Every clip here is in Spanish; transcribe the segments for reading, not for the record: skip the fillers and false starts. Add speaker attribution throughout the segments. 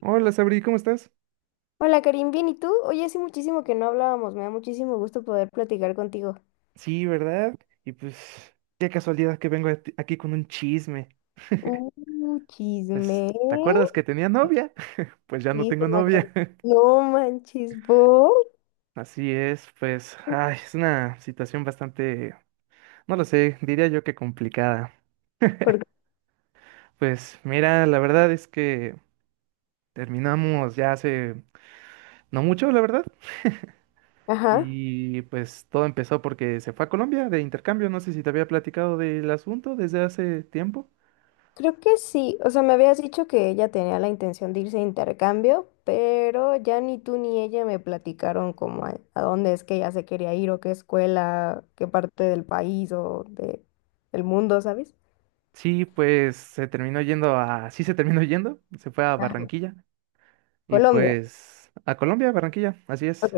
Speaker 1: Hola, Sabri, ¿cómo estás?
Speaker 2: Hola Karim, bien, ¿y tú? Oye, hace muchísimo que no hablábamos, me da muchísimo gusto poder platicar contigo.
Speaker 1: Sí, ¿verdad? Y pues, qué casualidad que vengo a aquí con un chisme.
Speaker 2: Chisme.
Speaker 1: Pues, ¿te acuerdas que tenía novia? Pues ya no
Speaker 2: Sí, se
Speaker 1: tengo
Speaker 2: me acordó.
Speaker 1: novia.
Speaker 2: No manches, ¿por?
Speaker 1: Así es, pues, ay, es una situación bastante, no lo sé, diría yo que complicada.
Speaker 2: Porque,
Speaker 1: Pues mira, la verdad es que terminamos ya hace no mucho, la verdad.
Speaker 2: ajá,
Speaker 1: Y pues todo empezó porque se fue a Colombia de intercambio. No sé si te había platicado del asunto desde hace tiempo.
Speaker 2: creo que sí. O sea, me habías dicho que ella tenía la intención de irse a intercambio, pero ya ni tú ni ella me platicaron como a dónde es que ella se quería ir o qué escuela, qué parte del país o de, del mundo, ¿sabes?
Speaker 1: Sí, pues se terminó yendo a, sí se terminó yendo, se fue a
Speaker 2: Ajá.
Speaker 1: Barranquilla y
Speaker 2: Colombia.
Speaker 1: pues a Colombia, Barranquilla, así
Speaker 2: Ok.
Speaker 1: es,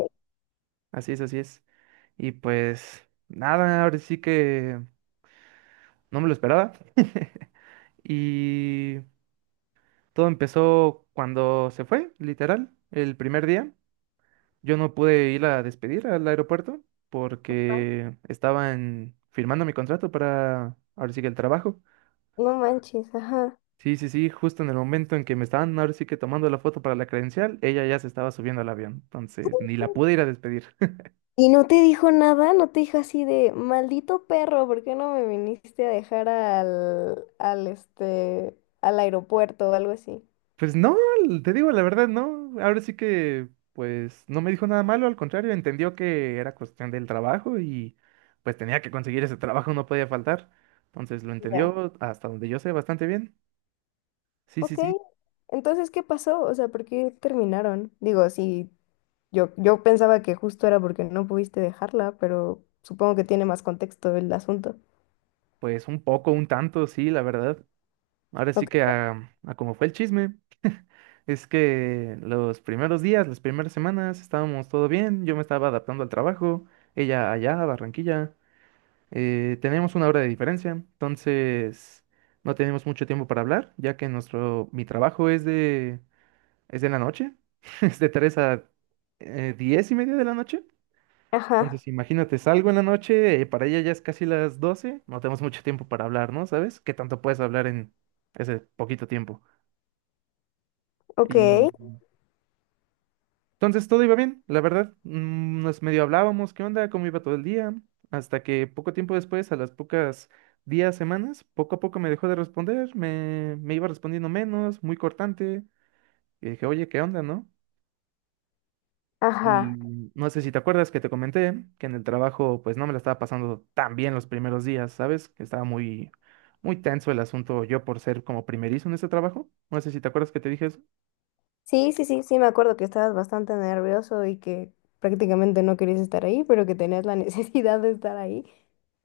Speaker 1: así es, así es. Y pues nada, ahora sí que no me lo esperaba. Y todo empezó cuando se fue, literal, el primer día. Yo no pude ir a despedir al aeropuerto porque estaban firmando mi contrato para, ahora sí que el trabajo.
Speaker 2: No manches, ajá.
Speaker 1: Sí, sí, sí, justo en el momento en que me estaban ahora sí que tomando la foto para la credencial, ella ya se estaba subiendo al avión, entonces ni la pude ir a despedir.
Speaker 2: ¿Y no te dijo nada? ¿No te dijo así de, maldito perro, ¿por qué no me viniste a dejar al aeropuerto o algo así?
Speaker 1: Pues no, te digo la verdad, no, ahora sí que pues no me dijo nada malo, al contrario, entendió que era cuestión del trabajo y pues tenía que conseguir ese trabajo, no podía faltar, entonces lo
Speaker 2: Ya.
Speaker 1: entendió hasta donde yo sé bastante bien. Sí, sí,
Speaker 2: Ok.
Speaker 1: sí,
Speaker 2: Entonces, ¿qué pasó? O sea, ¿por qué terminaron? Digo, sí, yo pensaba que justo era porque no pudiste dejarla, pero supongo que tiene más contexto el asunto.
Speaker 1: pues un poco, un tanto, sí, la verdad. Ahora sí
Speaker 2: Ok.
Speaker 1: que a como fue el chisme. Es que los primeros días, las primeras semanas, estábamos todo bien, yo me estaba adaptando al trabajo, ella allá, a Barranquilla, teníamos una hora de diferencia, entonces no teníamos mucho tiempo para hablar, ya que mi trabajo es es de la noche, es de 3 a 10 y media de la noche,
Speaker 2: Ajá.
Speaker 1: entonces imagínate, salgo en la noche, para ella ya es casi las 12. No tenemos mucho tiempo para hablar, ¿no? ¿Sabes? ¿Qué tanto puedes hablar en ese poquito tiempo?
Speaker 2: Ok.
Speaker 1: Y Entonces todo iba bien, la verdad. Nos medio hablábamos, qué onda, cómo iba todo el día, hasta que poco tiempo después, a las pocas días, semanas, poco a poco me dejó de responder, me iba respondiendo menos, muy cortante. Y dije, oye, ¿qué onda, no?
Speaker 2: Ajá.
Speaker 1: Y no sé si te acuerdas que te comenté que en el trabajo, pues no me la estaba pasando tan bien los primeros días, ¿sabes? Que estaba muy tenso el asunto yo por ser como primerizo en este trabajo. No sé si te acuerdas que te dije eso.
Speaker 2: Sí, sí, sí, sí, me acuerdo que estabas bastante nervioso y que prácticamente no querías estar ahí, pero que tenías la necesidad de estar ahí.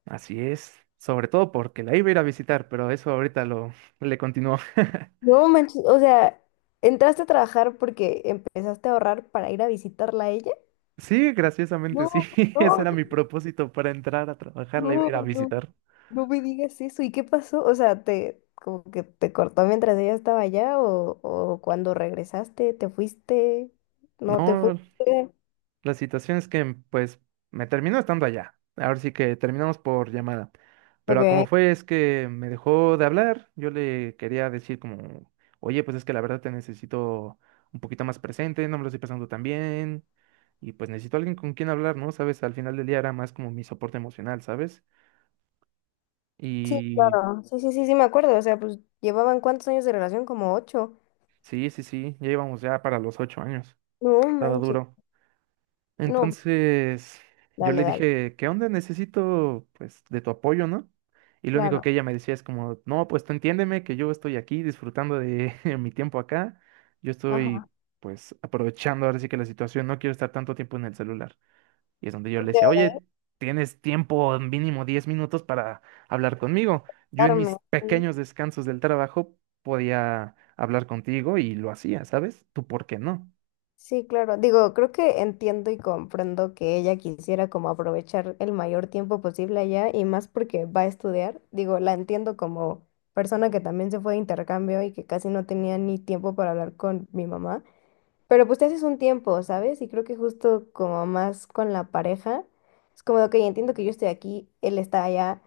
Speaker 1: Así es, sobre todo porque la iba a ir a visitar, pero eso ahorita lo le continuó.
Speaker 2: No manches, o sea, entraste a trabajar porque empezaste a ahorrar para ir a visitarla a ella.
Speaker 1: Sí, graciosamente sí,
Speaker 2: No,
Speaker 1: ese
Speaker 2: no,
Speaker 1: era mi propósito para entrar a trabajar, la iba a
Speaker 2: no,
Speaker 1: ir a
Speaker 2: no,
Speaker 1: visitar.
Speaker 2: no me digas eso. ¿Y qué pasó? O sea, te como que te cortó mientras ella estaba allá o cuando regresaste, te fuiste, no te fuiste.
Speaker 1: No, la situación es que, pues, me terminó estando allá. Ahora sí que terminamos por llamada. Pero como
Speaker 2: Ok.
Speaker 1: fue, es que me dejó de hablar. Yo le quería decir como, oye, pues es que la verdad te necesito un poquito más presente, no me lo estoy pasando tan bien. Y pues necesito alguien con quien hablar, ¿no? Sabes, al final del día era más como mi soporte emocional, ¿sabes?
Speaker 2: Sí,
Speaker 1: Y
Speaker 2: claro. Sí, sí, sí, sí, me acuerdo. O sea, pues llevaban cuántos años de relación, como ocho.
Speaker 1: sí, sí, sí, ya íbamos ya para los 8 años.
Speaker 2: No
Speaker 1: Estaba
Speaker 2: manches.
Speaker 1: duro.
Speaker 2: No,
Speaker 1: Entonces, yo
Speaker 2: dale,
Speaker 1: le
Speaker 2: dale.
Speaker 1: dije, ¿qué onda? Necesito, pues, de tu apoyo, ¿no? Y lo único que
Speaker 2: Claro.
Speaker 1: ella me decía es como, no, pues tú entiéndeme que yo estoy aquí disfrutando de mi tiempo acá. Yo
Speaker 2: Ajá.
Speaker 1: estoy, pues, aprovechando ahora sí que la situación, no quiero estar tanto tiempo en el celular. Y es donde yo le decía, oye, tienes tiempo mínimo 10 minutos para hablar conmigo. Yo en
Speaker 2: Darme.
Speaker 1: mis
Speaker 2: Sí.
Speaker 1: pequeños descansos del trabajo podía hablar contigo y lo hacía, ¿sabes? ¿Tú por qué no?
Speaker 2: Sí, claro. Digo, creo que entiendo y comprendo que ella quisiera como aprovechar el mayor tiempo posible allá y más porque va a estudiar. Digo, la entiendo como persona que también se fue de intercambio y que casi no tenía ni tiempo para hablar con mi mamá. Pero pues te haces un tiempo, ¿sabes? Y creo que justo como más con la pareja, es como de, ok, entiendo que yo estoy aquí, él está allá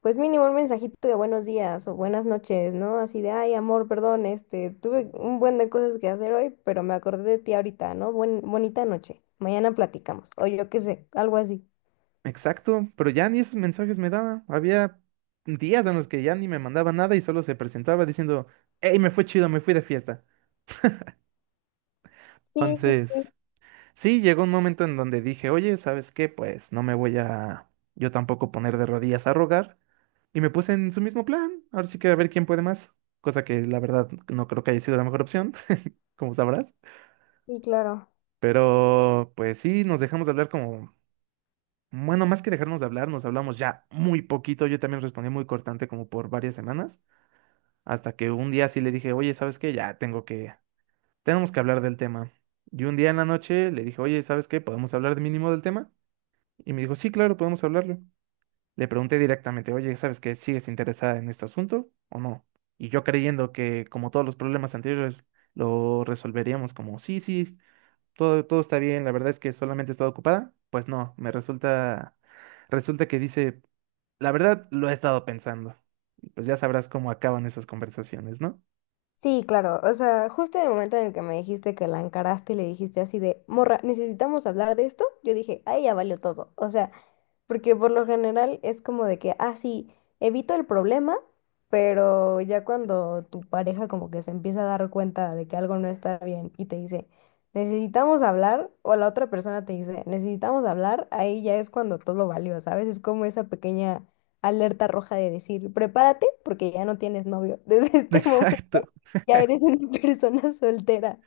Speaker 2: pues mínimo un mensajito de buenos días o buenas noches, ¿no? Así de, ay, amor, perdón, este, tuve un buen de cosas que hacer hoy, pero me acordé de ti ahorita, ¿no? Bonita noche. Mañana platicamos, o yo qué sé, algo así.
Speaker 1: Exacto, pero ya ni esos mensajes me daba. Había días en los que ya ni me mandaba nada y solo se presentaba diciendo, hey, me fue chido, me fui de fiesta.
Speaker 2: Sí, sí, sí,
Speaker 1: Entonces, sí, llegó un momento en donde dije, oye, ¿sabes qué? Pues no me voy a yo tampoco poner de rodillas a rogar. Y me puse en su mismo plan. Ahora sí que a ver quién puede más. Cosa que la verdad no creo que haya sido la mejor opción, como sabrás.
Speaker 2: sí, claro.
Speaker 1: Pero pues sí, nos dejamos de hablar como... Bueno, más que dejarnos de hablar, nos hablamos ya muy poquito. Yo también respondí muy cortante como por varias semanas. Hasta que un día sí le dije, oye, ¿sabes qué? Tenemos que hablar del tema. Y un día en la noche le dije, oye, ¿sabes qué? ¿Podemos hablar de mínimo del tema? Y me dijo, sí, claro, podemos hablarlo. Le pregunté directamente, oye, ¿sabes qué? ¿Sigues interesada en este asunto o no? Y yo creyendo que, como todos los problemas anteriores, lo resolveríamos como, sí, sí, todo está bien, la verdad es que solamente he estado ocupada. Pues no, resulta que dice, la verdad lo he estado pensando. Y pues ya sabrás cómo acaban esas conversaciones, ¿no?
Speaker 2: Sí, claro, o sea, justo en el momento en el que me dijiste que la encaraste y le dijiste así de, morra, necesitamos hablar de esto, yo dije, ay, ya valió todo. O sea, porque por lo general es como de que, ah, sí, evito el problema, pero ya cuando tu pareja como que se empieza a dar cuenta de que algo no está bien y te dice, necesitamos hablar, o la otra persona te dice, necesitamos hablar, ahí ya es cuando todo valió, ¿sabes? Es como esa pequeña alerta roja de decir, prepárate porque ya no tienes novio, desde este momento
Speaker 1: Exacto.
Speaker 2: ya eres una persona soltera.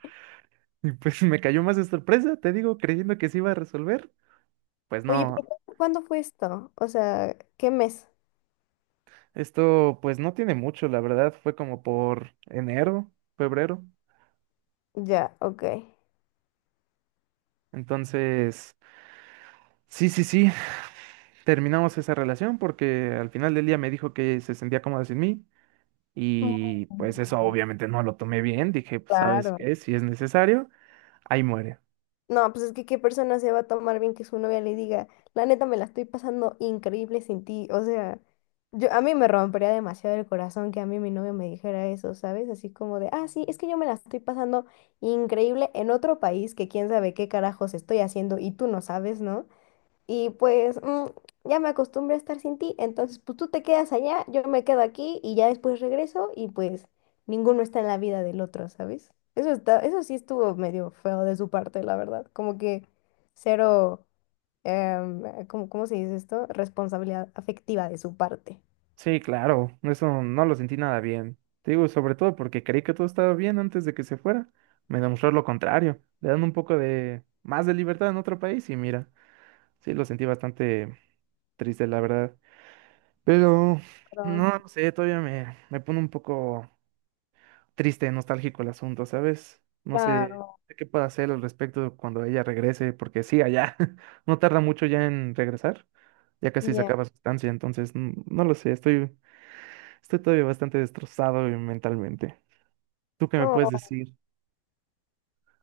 Speaker 1: Y pues me cayó más de sorpresa, te digo, creyendo que se iba a resolver. Pues
Speaker 2: Oye, pero
Speaker 1: no,
Speaker 2: ¿cuándo fue esto? O sea, ¿qué mes?
Speaker 1: esto pues no tiene mucho, la verdad, fue como por enero, febrero.
Speaker 2: Ya, ok.
Speaker 1: Entonces, sí, sí, sí, terminamos esa relación porque al final del día me dijo que se sentía cómoda sin mí
Speaker 2: Mm,
Speaker 1: y pues eso obviamente no lo tomé bien, dije, pues sabes
Speaker 2: Claro.
Speaker 1: qué, si es necesario, ahí muere.
Speaker 2: No, pues es que qué persona se va a tomar bien que su novia le diga, la neta me la estoy pasando increíble sin ti. O sea, yo a mí me rompería demasiado el corazón que a mí mi novio me dijera eso, ¿sabes? Así como de, ah, sí, es que yo me la estoy pasando increíble en otro país que quién sabe qué carajos estoy haciendo y tú no sabes, ¿no? Y pues ya me acostumbré a estar sin ti, entonces pues tú te quedas allá, yo me quedo aquí y ya después regreso y pues ninguno está en la vida del otro, ¿sabes? Eso está, eso sí estuvo medio feo de su parte, la verdad. Como que cero, ¿cómo se dice esto? Responsabilidad afectiva de su parte.
Speaker 1: Sí, claro, eso no lo sentí nada bien. Te digo, sobre todo porque creí que todo estaba bien antes de que se fuera. Me demostró lo contrario. Le dan un poco de más de libertad en otro país y mira, sí, lo sentí bastante triste, la verdad. Pero,
Speaker 2: Claro,
Speaker 1: no, no sé, todavía me pone un poco triste, nostálgico el asunto, ¿sabes? No sé
Speaker 2: claro.
Speaker 1: qué puedo hacer al respecto cuando ella regrese, porque sí, allá, no tarda mucho ya en regresar, ya casi se
Speaker 2: Ya.
Speaker 1: acaba su estancia, entonces, no lo sé, estoy todavía bastante destrozado mentalmente. ¿Tú qué me puedes
Speaker 2: Oh,
Speaker 1: decir?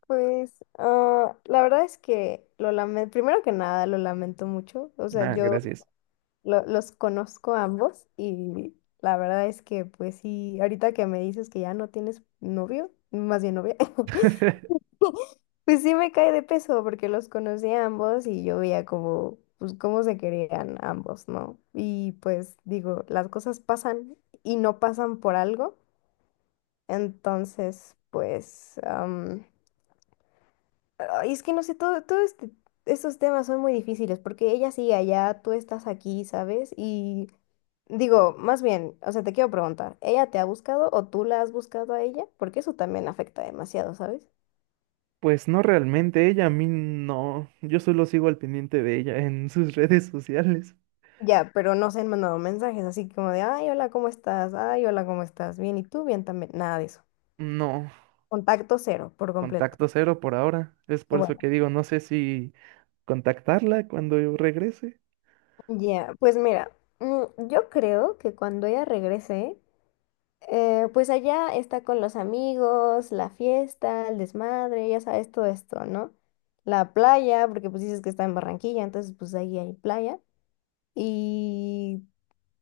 Speaker 2: pues la verdad es que lo lamento, primero que nada lo lamento mucho, o sea,
Speaker 1: Ah,
Speaker 2: yo...
Speaker 1: gracias.
Speaker 2: los conozco a ambos y la verdad es que pues sí, ahorita que me dices que ya no tienes novio, más bien novia, pues sí me cae de peso porque los conocí a ambos y yo veía como, pues cómo se querían ambos, ¿no? Y pues digo, las cosas pasan y no pasan por algo, entonces pues... Ay, es que no sé, todo estos temas son muy difíciles porque ella sigue allá, tú estás aquí, ¿sabes? Y digo, más bien, o sea, te quiero preguntar, ¿ella te ha buscado o tú la has buscado a ella? Porque eso también afecta demasiado, ¿sabes?
Speaker 1: Pues no realmente, ella a mí no. Yo solo sigo al pendiente de ella en sus redes sociales.
Speaker 2: Ya, pero no se han mandado mensajes así como de, ay, hola, ¿cómo estás? Ay, hola, ¿cómo estás? Bien, ¿y tú? Bien también. Nada de eso.
Speaker 1: No,
Speaker 2: Contacto cero, por completo.
Speaker 1: contacto cero por ahora. Es
Speaker 2: Y
Speaker 1: por eso
Speaker 2: bueno,
Speaker 1: que digo, no sé si contactarla cuando yo regrese.
Speaker 2: ya, pues mira, yo creo que cuando ella regrese, pues allá está con los amigos, la fiesta, el desmadre, ya sabes todo esto, ¿no? La playa, porque pues dices que está en Barranquilla, entonces pues ahí hay playa. Y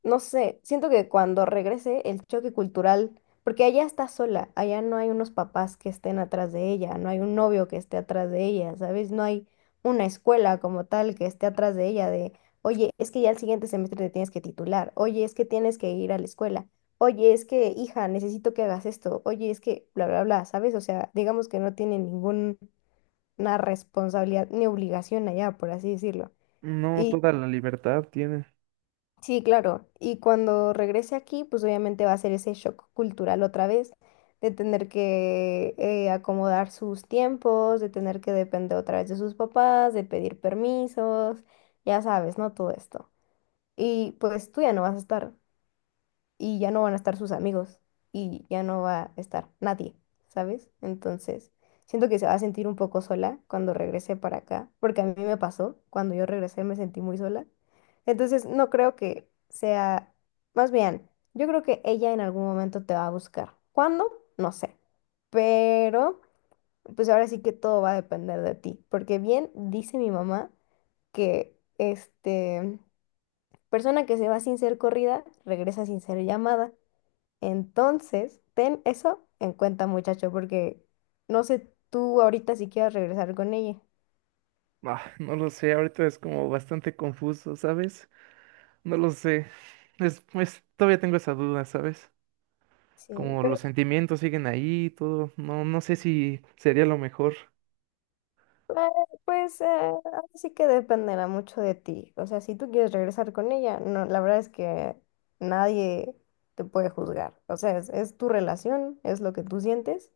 Speaker 2: no sé, siento que cuando regrese el choque cultural, porque allá está sola, allá no hay unos papás que estén atrás de ella, no hay un novio que esté atrás de ella, ¿sabes? No hay una escuela como tal que esté atrás de ella de, oye, es que ya el siguiente semestre te tienes que titular, oye, es que tienes que ir a la escuela, oye, es que, hija, necesito que hagas esto, oye, es que, bla, bla, bla, ¿sabes? O sea, digamos que no tiene ninguna responsabilidad ni obligación allá, por así decirlo.
Speaker 1: No, toda la libertad tiene.
Speaker 2: Sí, claro. Y cuando regrese aquí, pues obviamente va a ser ese shock cultural otra vez, de tener que acomodar sus tiempos, de tener que depender otra vez de sus papás, de pedir permisos, ya sabes, ¿no? Todo esto. Y pues tú ya no vas a estar y ya no van a estar sus amigos y ya no va a estar nadie, ¿sabes? Entonces, siento que se va a sentir un poco sola cuando regrese para acá, porque a mí me pasó, cuando yo regresé me sentí muy sola. Entonces, no creo que sea, más bien, yo creo que ella en algún momento te va a buscar. ¿Cuándo? No sé. Pero, pues ahora sí que todo va a depender de ti, porque bien dice mi mamá que, persona que se va sin ser corrida, regresa sin ser llamada. Entonces, ten eso en cuenta, muchacho, porque no sé tú ahorita si quieres regresar con ella.
Speaker 1: Ah, no lo sé, ahorita es como bastante confuso, ¿sabes? No lo sé. Es, pues todavía tengo esa duda, ¿sabes?
Speaker 2: Sí,
Speaker 1: Como
Speaker 2: pero
Speaker 1: los sentimientos siguen ahí, y todo. No, no sé si sería lo mejor.
Speaker 2: pues ahora sí que dependerá mucho de ti. O sea, si tú quieres regresar con ella, no, la verdad es que nadie te puede juzgar. O sea, es tu relación, es lo que tú sientes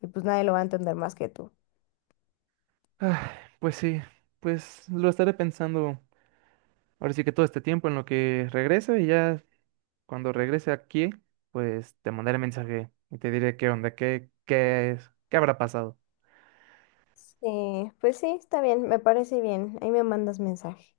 Speaker 2: y pues nadie lo va a entender más que tú.
Speaker 1: Ah, pues sí, pues lo estaré pensando ahora sí que todo este tiempo en lo que regreso y ya cuando regrese aquí, pues te mandaré mensaje y te diré qué onda, qué es, qué habrá pasado.
Speaker 2: Sí, pues sí, está bien, me parece bien. Ahí me mandas mensaje.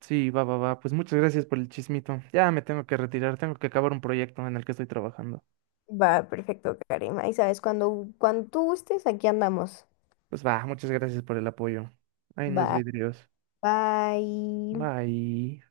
Speaker 1: Sí, va, va, va. Pues muchas gracias por el chismito. Ya me tengo que retirar, tengo que acabar un proyecto en el que estoy trabajando.
Speaker 2: Va, perfecto, Karima. Ahí sabes, cuando, cuando tú gustes, aquí andamos.
Speaker 1: Pues va, muchas gracias por el apoyo. Ahí nos
Speaker 2: Va.
Speaker 1: vidrios.
Speaker 2: Bye.
Speaker 1: Bye.